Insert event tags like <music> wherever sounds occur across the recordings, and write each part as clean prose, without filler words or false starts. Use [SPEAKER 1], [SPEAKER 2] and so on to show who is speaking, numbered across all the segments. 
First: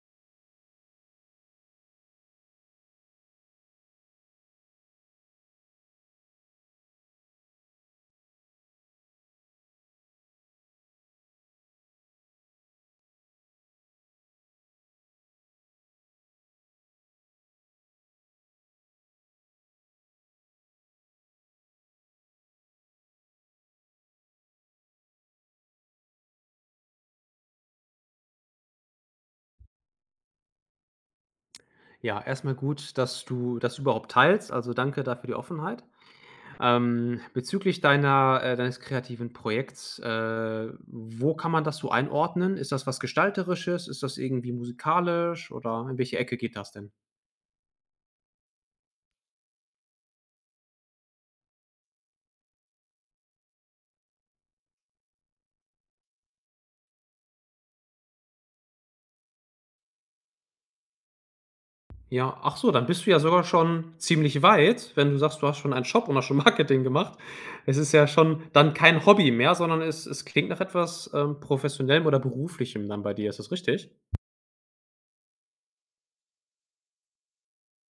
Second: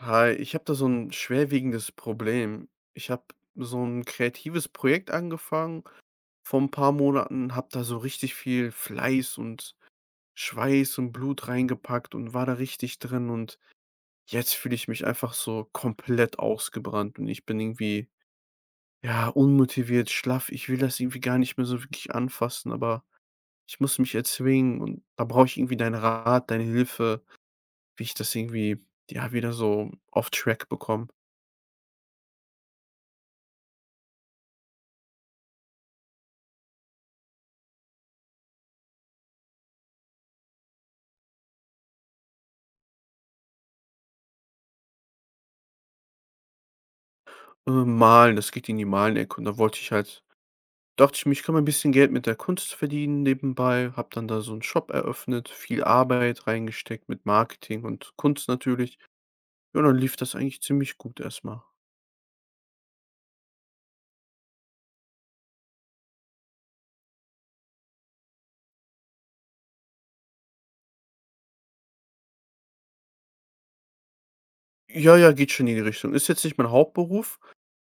[SPEAKER 1] Hi, ich habe da so ein schwerwiegendes Problem. Ich habe so ein kreatives Projekt angefangen vor ein paar Monaten, habe da so richtig viel Fleiß und Schweiß und Blut reingepackt und war da richtig drin und jetzt fühle ich mich einfach so komplett ausgebrannt und ich bin irgendwie, ja, unmotiviert, schlaff. Ich will das irgendwie gar nicht mehr so wirklich anfassen, aber ich muss mich erzwingen und da brauche ich irgendwie deinen Rat, deine Hilfe, wie ich das irgendwie, ja, wieder so auf Track bekomme.
[SPEAKER 2] Ja, erstmal gut, dass du das überhaupt teilst. Also, danke dafür die Offenheit. Bezüglich deiner deines kreativen Projekts, wo kann man das so einordnen? Ist das was Gestalterisches? Ist das irgendwie musikalisch oder in welche Ecke geht das denn?
[SPEAKER 1] Malen, das geht in die Malenecke und da wollte ich halt dachte ich mir, ich kann mal 'n bisschen Geld mit der Kunst verdienen nebenbei, habe dann da so einen Shop eröffnet, viel Arbeit reingesteckt mit Marketing und Kunst natürlich. Ja, und dann lief das eigentlich ziemlich gut erstmal.
[SPEAKER 2] Ja, ach so, dann bist du ja sogar schon ziemlich weit, wenn du sagst, du hast schon einen Shop und hast schon <laughs> Marketing gemacht. Es ist ja schon dann kein Hobby mehr, sondern es klingt nach etwas, Professionellem oder Beruflichem dann bei dir. Ist das richtig?
[SPEAKER 1] Ja, ja, geht schon in die Richtung. Ist jetzt nicht mein Hauptberuf,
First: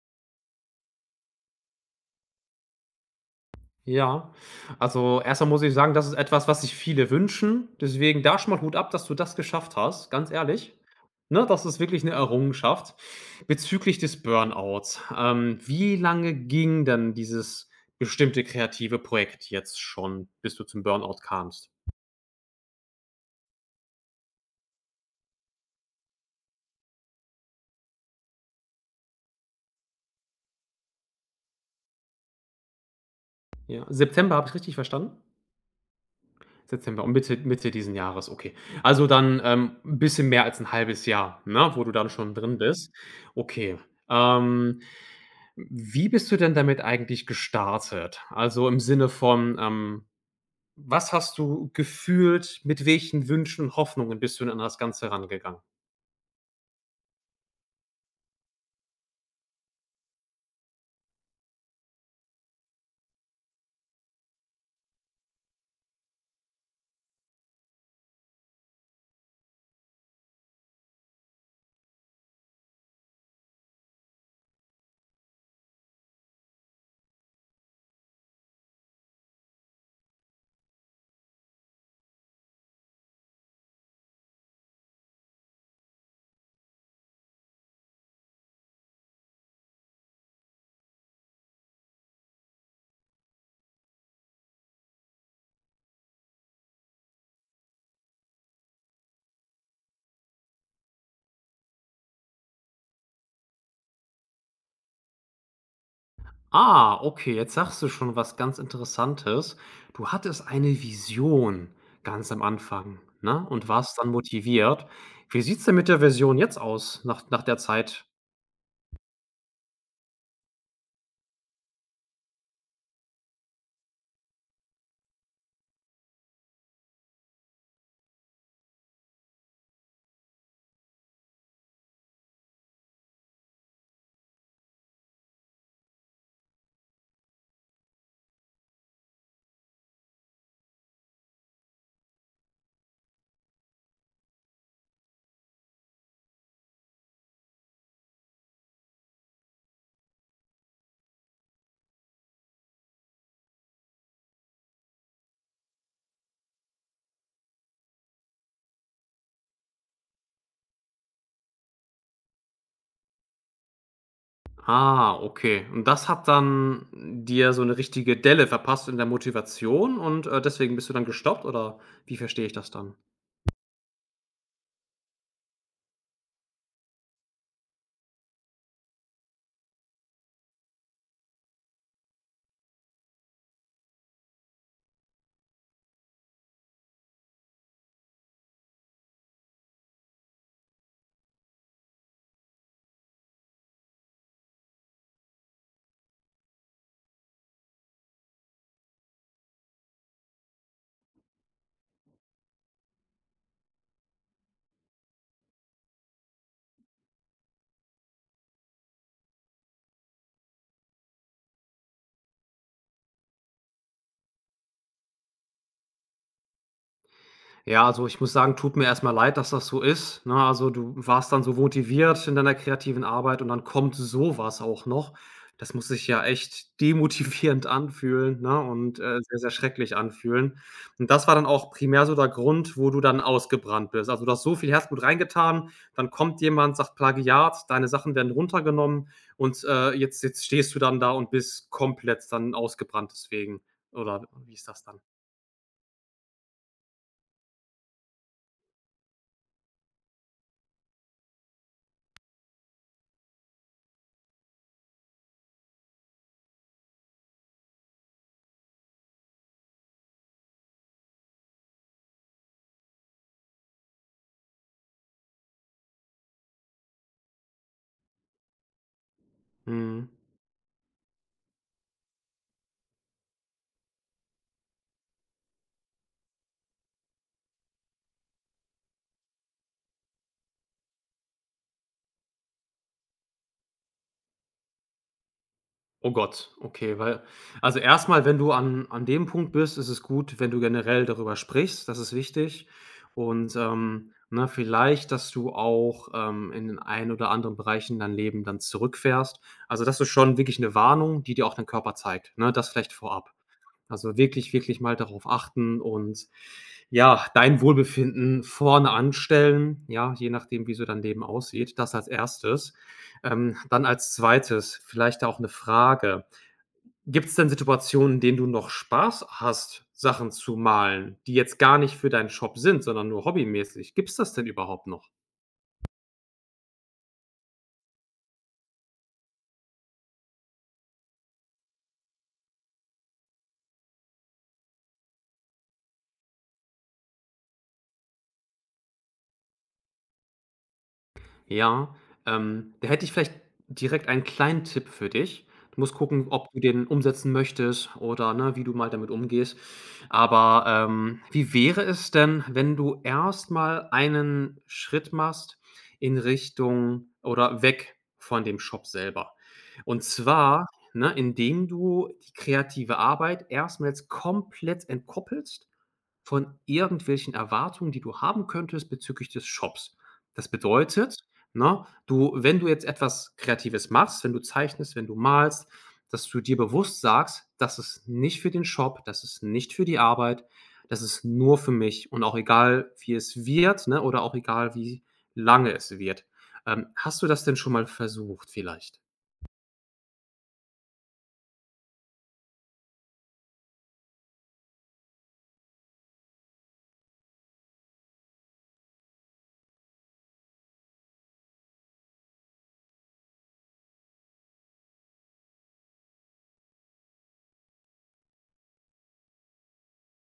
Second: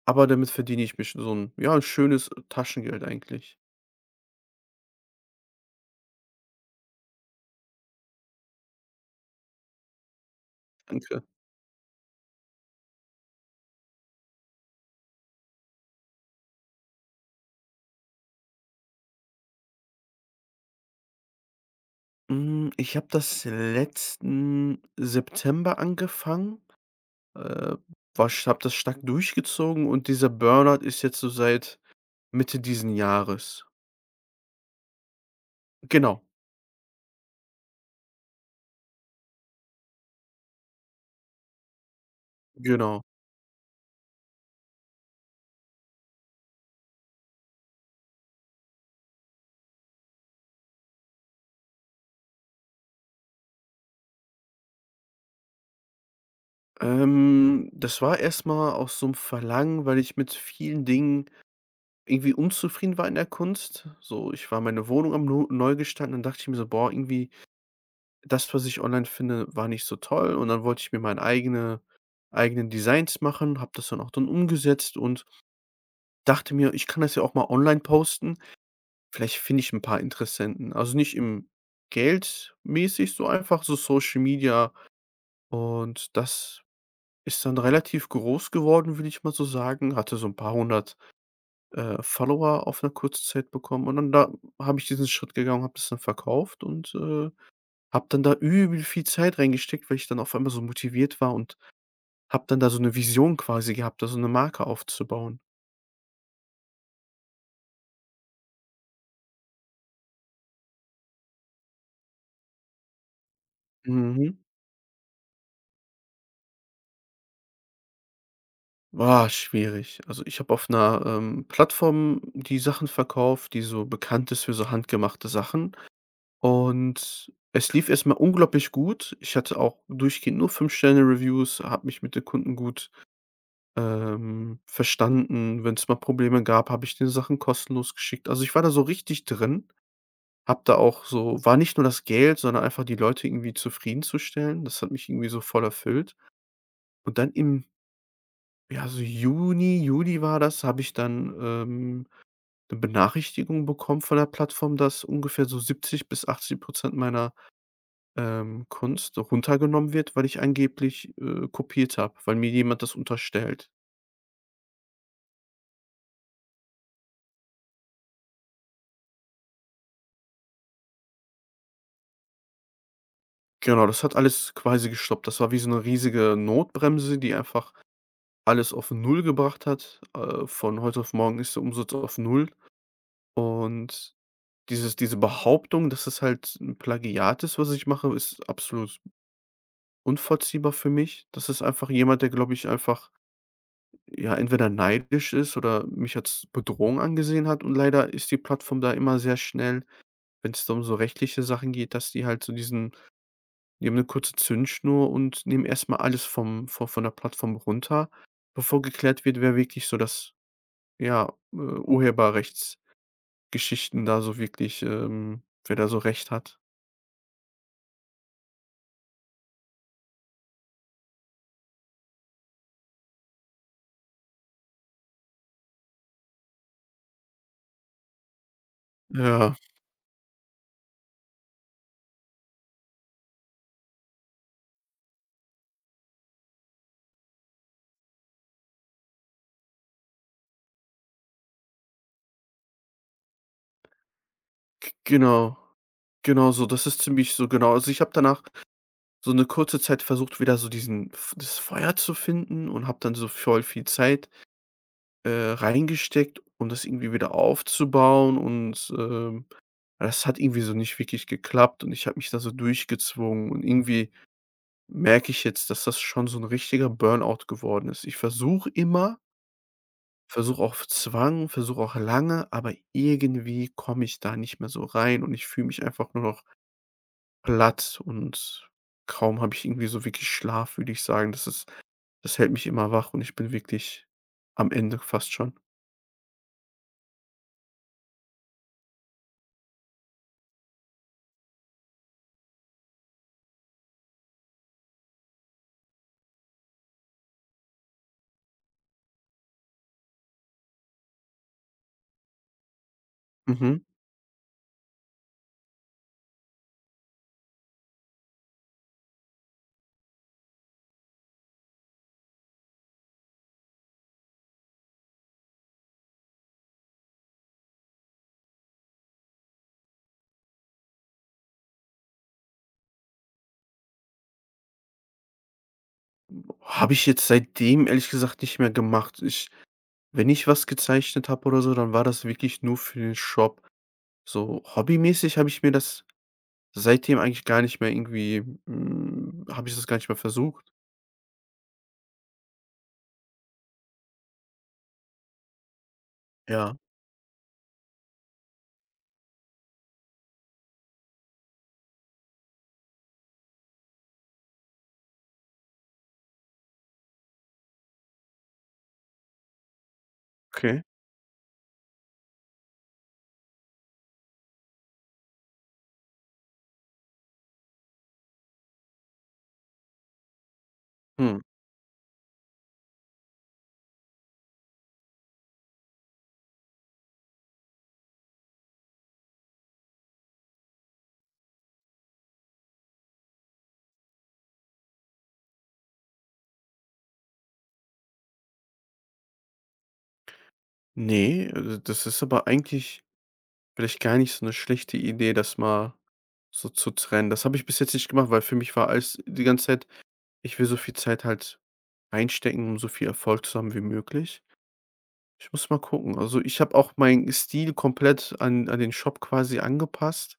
[SPEAKER 1] aber damit verdiene ich mich so ein, ja, ein schönes Taschengeld eigentlich.
[SPEAKER 2] Ja, also erstmal muss ich sagen, das ist etwas, was sich viele wünschen. Deswegen da schon mal Hut ab, dass du das geschafft hast, ganz ehrlich.
[SPEAKER 1] Danke.
[SPEAKER 2] Ne, das ist wirklich eine Errungenschaft. Bezüglich des Burnouts, wie lange ging denn dieses bestimmte kreative Projekt jetzt schon, bis du zum Burnout kamst?
[SPEAKER 1] Ich habe das letzten September angefangen, äh, habe das stark durchgezogen und dieser Burnout ist jetzt so seit Mitte diesen Jahres.
[SPEAKER 2] Ja, September, habe ich richtig verstanden?
[SPEAKER 1] Genau,
[SPEAKER 2] September und Mitte diesen Jahres, okay. Also dann, 'n bisschen mehr als ein halbes Jahr, ne, wo du dann schon drin bist.
[SPEAKER 1] genau.
[SPEAKER 2] Okay, ähm. Wie bist du denn damit eigentlich gestartet? Also, im Sinne von, was hast du gefühlt, mit welchen Wünschen und Hoffnungen bist du denn an das Ganze rangegangen?
[SPEAKER 1] Das war erst mal aus so 'nem Verlangen, weil ich mit vielen Dingen irgendwie unzufrieden war in der Kunst. So, ich war meine Wohnung am nu neu gestalten, dann dachte ich mir so: „Boah, irgendwie das, was ich online finde, war nicht so toll.“ Und dann wollte ich mir meine eigenen Designs machen, habe das dann auch dann umgesetzt und dachte mir: „Ich kann das ja auch mal online posten. Vielleicht finde ich 'n paar Interessenten.“ Also, nicht im geldmäßig, so einfach so Social Media und das ist dann relativ groß geworden, würde ich mal so sagen, hatte so ein paar hundert Follower auf eine kurze Zeit bekommen und dann da habe ich diesen Schritt gegangen, habe das dann verkauft und, habe dann da übel viel Zeit reingesteckt, weil ich dann auf einmal so motiviert war und habe dann da so eine Vision quasi gehabt, da so eine Marke aufzubauen.
[SPEAKER 2] Ah, okay, jetzt sagst du schon was ganz Interessantes. Du hattest eine Vision ganz am Anfang, ne, und warst dann
[SPEAKER 1] Mhm.
[SPEAKER 2] motiviert. Wie sieht's denn mit der Version jetzt aus nach der Zeit?
[SPEAKER 1] Ah, schwierig. Also, ich habe auf einer Plattform die Sachen verkauft, die so bekannt ist für so handgemachte Sachen. Und es lief erst mal unglaublich gut. Ich hatte auch durchgehend nur 5 Sterne Reviews, habe mich mit den Kunden gut, verstanden. Wenn es mal Probleme gab, habe ich den Sachen kostenlos geschickt. Also, ich war da so richtig drin, habe da auch so war nicht nur das Geld, sondern einfach die Leute irgendwie zufriedenzustellen. Das hat mich irgendwie so voll erfüllt. Und dann im, ja, so Juni, Juli war das, habe ich dann, 'ne Benachrichtigung bekommen von der Plattform, dass ungefähr so 70 bis 80 meiner Kunst runtergenommen wird, weil ich angeblich, kopiert habe, weil mir jemand das unterstellt.
[SPEAKER 2] Ah, okay. Und das hat dann dir so eine richtige Delle verpasst in der Motivation und, deswegen bist du dann gestoppt oder wie verstehe ich das dann?
[SPEAKER 1] Genau, das hat alles quasi gestoppt. Das war wie so eine riesige Notbremse, die einfach alles auf Null gebracht hat. Von heute auf morgen ist der Umsatz auf Null. Und diese Behauptung, dass es halt ein Plagiat ist, was ich mache, ist absolut unvorziehbar für mich. Das ist einfach jemand, der, glaube ich, einfach, ja, entweder neidisch ist oder mich als Bedrohung angesehen hat, und leider ist die Plattform da immer sehr schnell, wenn's da um so rechtliche Sachen geht, dass die halt so diesen, die haben 'ne kurze Zündschnur und nehmen erstmal alles vom von der Plattform runter, bevor geklärt wird, wer wirklich so das ja, Urheberrechtsgeschichten da so wirklich, wer da so Recht hat.
[SPEAKER 2] Ja, also ich muss sagen, tut mir erstmal leid, dass das so ist, ne? Also, du warst dann so motiviert in deiner kreativen Arbeit und dann kommt so was auch noch. Das muss sich ja echt demotivierend <laughs> anfühlen, ne, und, sehr, sehr
[SPEAKER 1] Ja,
[SPEAKER 2] schrecklich anfühlen. Und das war dann auch primär so der Grund, wo du dann ausgebrannt bist. Also, du hast so viel Herzblut reingetan, dann kommt jemand, sagt Plagiat, deine Sachen werden runtergenommen und, jetzt stehst du dann da und bist komplett dann ausgebrannt deswegen. Oder wie ist das
[SPEAKER 1] g
[SPEAKER 2] dann?
[SPEAKER 1] genau. Genau so, das ist ziemlich so genau. Also, ich habe danach so eine kurze Zeit versucht, wieder so diesen f das Feuer zu finden und habe dann so voll viel Zeit, reingesteckt, um das irgendwie wieder aufzubauen und das hat irgendwie so nicht wirklich geklappt und ich habe mich da so durchgezwungen und irgendwie merke ich jetzt, dass das schon so ein richtiger Burnout geworden ist. Ich versuche immer,
[SPEAKER 2] Mhm.
[SPEAKER 1] versuche auf Zwang, versuche auch lange, aber irgendwie komme ich da nicht mehr so rein und ich fühle mich einfach nur noch platt und kaum habe ich irgendwie so wirklich Schlaf, würde ich sagen. Das hält mich immer wach und ich bin wirklich am Ende fast schon.
[SPEAKER 2] Oh Gott, okay, weil also erstmal, wenn du an dem Punkt bist, ist es gut, wenn du generell darüber sprichst, das ist wichtig. Und, ne, vielleicht, dass du auch, in den einen oder anderen Bereichen dein Leben dann zurückfährst. Also, das ist schon wirklich eine Warnung, die dir auch dein Körper zeigt, ne? Das vielleicht vorab.
[SPEAKER 1] Mhm.
[SPEAKER 2] Also, wirklich, wirklich mal darauf achten und ja, dein Wohlbefinden vorne anstellen, ja, je nachdem, wie so dein Leben aussieht. Das als erstes. Dann als zweites vielleicht auch eine Frage: Gibt es denn Situationen, in denen du noch Spaß hast, Sachen zu malen, die jetzt gar nicht für deinen Shop sind, sondern nur hobbymäßig? Gibt es das denn überhaupt noch?
[SPEAKER 1] Habe ich jetzt seitdem ehrlich gesagt nicht mehr gemacht. Ich wenn ich was gezeichnet habe oder so, dann war das wirklich nur für den Shop. So hobbymäßig habe ich mir das seitdem eigentlich gar nicht mehr irgendwie habe ich das gar nicht mehr versucht.
[SPEAKER 2] Ja, da hätte ich vielleicht direkt einen kleinen Tipp für dich. Du musst gucken, ob du
[SPEAKER 1] Ja,
[SPEAKER 2] den umsetzen möchtest oder, ne, wie du mal damit umgehst. Aber, wie wäre es denn, wenn du erst mal einen Schritt machst in Richtung oder weg von dem Shop selber? Und zwar,
[SPEAKER 1] okay.
[SPEAKER 2] ne, indem du die kreative Arbeit erst mal jetzt komplett entkoppelst von irgendwelchen Erwartungen, die du haben könntest bezüglich des Shops. Das bedeutet,
[SPEAKER 1] Hm.
[SPEAKER 2] ne, du wenn du jetzt etwas Kreatives machst, wenn du zeichnest, wenn du malst, dass du dir bewusst sagst: „Das ist nicht für den Shop, das ist nicht für die Arbeit, das ist nur für mich und auch egal, wie es wird, ne, oder auch egal, wie lange es wird.“ hast du das denn schon mal versucht vielleicht?
[SPEAKER 1] Ne, das ist aber eigentlich vielleicht gar nicht so eine schlechte Idee, das mal so zu trennen. Das habe ich bis jetzt nicht gemacht, weil für mich war alles die ganze Zeit, ich will so viel Zeit halt einstecken, um so viel Erfolg zu haben wie möglich. Ich muss mal gucken. Also, ich habe auch meinen Stil komplett an den Shop quasi angepasst.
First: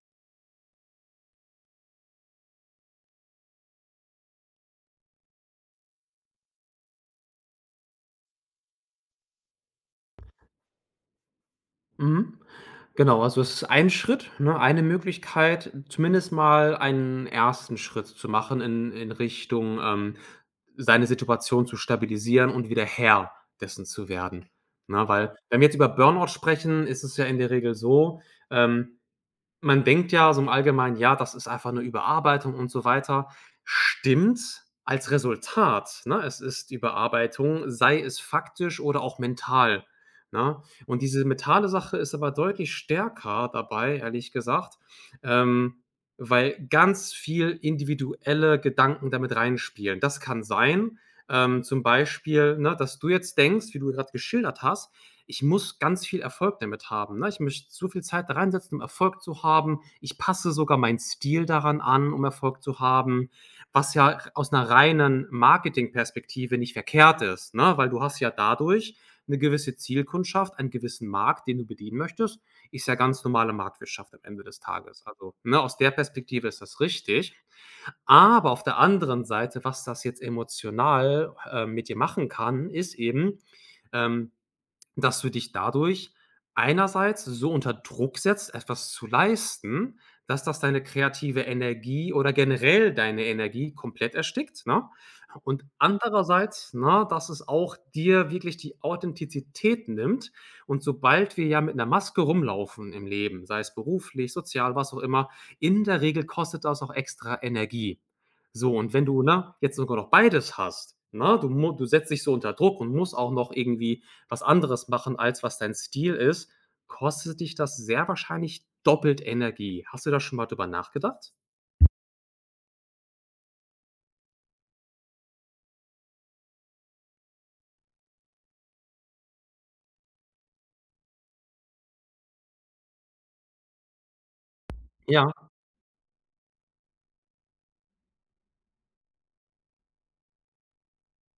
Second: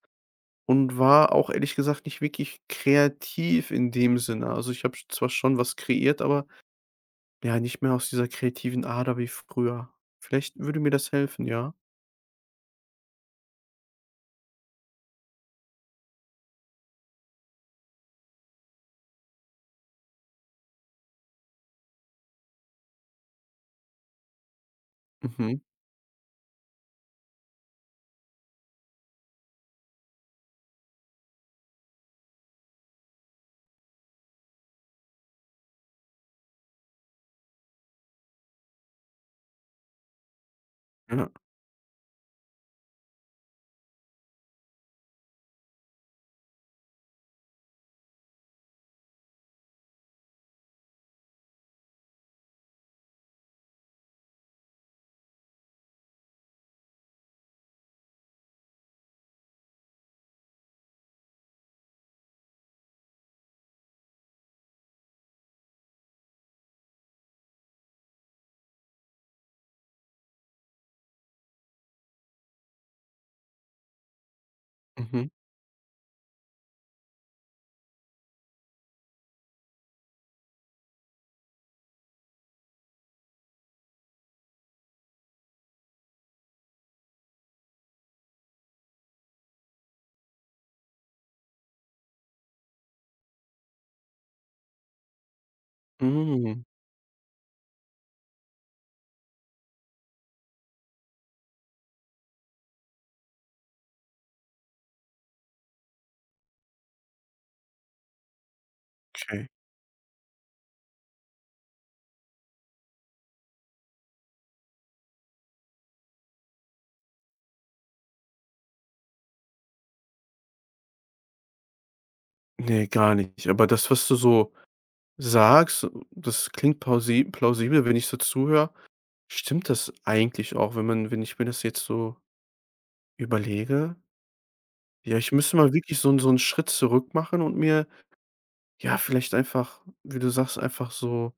[SPEAKER 1] Und war auch ehrlich gesagt nicht wirklich kreativ in dem Sinne. Also, ich habe zwar schon was kreiert, aber ja, nicht mehr aus dieser kreativen Ader wie früher. Vielleicht würde mir das helfen, ja.
[SPEAKER 2] Mhm. Genau, also es ist ein Schritt, ne, eine Möglichkeit, zumindest mal einen ersten Schritt zu machen in Richtung, seine Situation zu stabilisieren und wieder Herr dessen zu werden, ne? Weil, wenn
[SPEAKER 1] Mhm.
[SPEAKER 2] wir jetzt über Burnout sprechen, ist es ja in der Regel so, ähm, man denkt ja so im Allgemeinen: „Ja, das ist einfach 'ne Überarbeitung“ und so weiter. Stimmt als Resultat, ne? Es ist Überarbeitung, sei es faktisch oder auch mental, ne? Und diese
[SPEAKER 1] Ja.
[SPEAKER 2] mentale Sache ist aber deutlich stärker dabei, ehrlich gesagt, ähm, weil ganz viel individuelle Gedanken damit reinspielen. Das kann sein, zum Beispiel, ne, dass du jetzt denkst, wie du grad geschildert hast, ich muss ganz viel Erfolg damit haben, ne? Ich möchte so viel Zeit da reinsetzen, um Erfolg zu haben. Ich passe sogar meinen Stil daran an, um Erfolg zu haben, was ja aus einer reinen Marketingperspektive nicht verkehrt ist, ne? Weil du hast ja dadurch eine gewisse Zielkundschaft, einen gewissen Markt, den du bedienen möchtest. Ist ja ganz normale Marktwirtschaft am Ende des Tages.
[SPEAKER 1] Mhm.
[SPEAKER 2] Also, ne, aus der Perspektive ist das richtig. Aber auf der anderen Seite, was das jetzt emotional, mit dir machen kann, ist eben, ähm, dass du dich dadurch einerseits so unter Druck setzt, etwas zu leisten, dass das deine kreative Energie oder generell deine Energie komplett erstickt, ne? Und
[SPEAKER 1] Hm,
[SPEAKER 2] andererseits, ne, dass es auch dir wirklich die Authentizität nimmt. Und sobald wir ja mit einer Maske rumlaufen im Leben, sei es beruflich, sozial, was auch immer, in der Regel kostet das auch extra Energie. So, und wenn du,
[SPEAKER 1] okay.
[SPEAKER 2] ne, jetzt sogar noch beides hast, ne? Du setzt dich so unter Druck und musst auch noch irgendwie was anderes machen, als was dein Stil ist, kostet dich das sehr wahrscheinlich doppelt Energie. Hast du da schon mal drüber nachgedacht?
[SPEAKER 1] Ne, gar nicht. Aber das, was du so sagst, das klingt pausi plausibel, wenn ich so zuhöre, stimmt das eigentlich auch, wenn ich mir das jetzt so überlege? Ja,
[SPEAKER 2] Ja,
[SPEAKER 1] ich müsste mal wirklich so einen Schritt zurück machen und mir, ja, vielleicht einfach, wie du sagst, einfach so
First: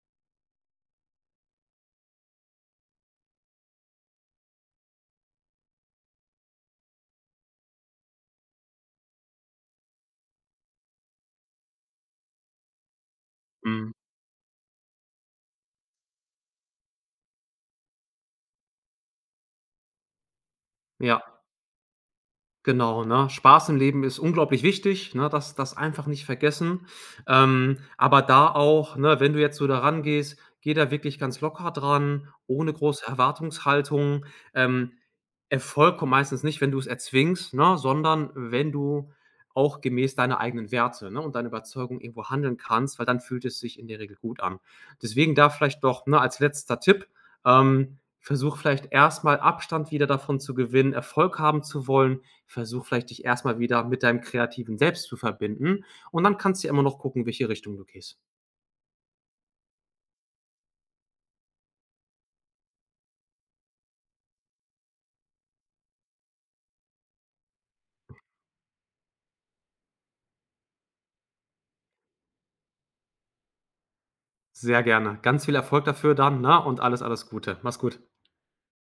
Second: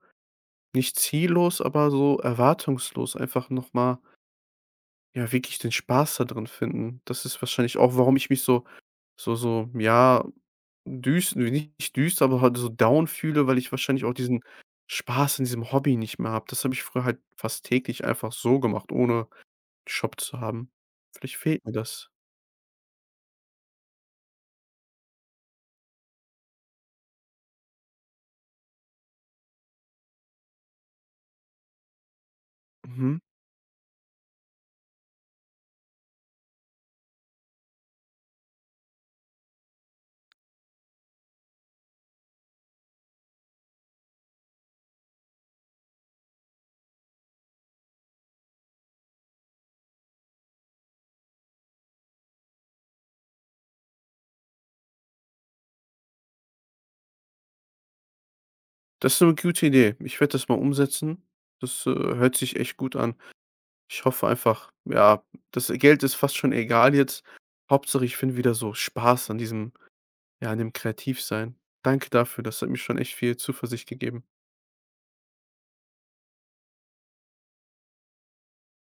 [SPEAKER 1] nicht ziellos, aber so erwartungslos einfach noch mal, ja, wirklich den Spaß da drin finden. Das ist wahrscheinlich auch, warum ich mich so, ja, düs nicht düster, aber halt so down fühle, weil ich
[SPEAKER 2] mhm.
[SPEAKER 1] wahrscheinlich auch diesen Spaß in diesem Hobby nicht mehr habe. Das habe ich früher halt fast täglich einfach so gemacht, ohne Shop zu haben.
[SPEAKER 2] Ja.
[SPEAKER 1] Vielleicht fehlt mir das.
[SPEAKER 2] Genau, ne? Spaß im Leben ist unglaublich wichtig, ne? Das einfach nicht vergessen. Aber da auch, ne, wenn du jetzt so da rangehst, geh da wirklich ganz locker dran, ohne große
[SPEAKER 1] Mhm.
[SPEAKER 2] Erwartungshaltung. Ähm, Erfolg kommt meistens nicht, wenn du es erzwingst, ne, sondern wenn du auch gemäß deiner eigenen Werte, ne, und deiner Überzeugung irgendwo handeln kannst, weil dann fühlt es sich in der Regel gut an. Deswegen da vielleicht doch, ne, als letzter Tipp, versuch vielleicht erstmal Abstand wieder davon zu gewinnen, Erfolg haben zu wollen. Versuch vielleicht dich erstmal wieder mit deinem kreativen Selbst zu verbinden und dann kannst du ja immer noch gucken, welche Richtung du gehst.
[SPEAKER 1] Das ist eine gute Idee. Ich werde das mal umsetzen. Das hört sich echt gut an. Ich hoffe einfach ja, das Geld ist fast schon egal jetzt. Hauptsache, ich finde wieder so Spaß an diesem ja, an dem Kreativsein. Danke dafür, das hat mir schon echt viel Zuversicht gegeben.
[SPEAKER 2] Sehr gerne. Ganz viel Erfolg dafür dann, ne, und alles, alles Gute. Mach's gut.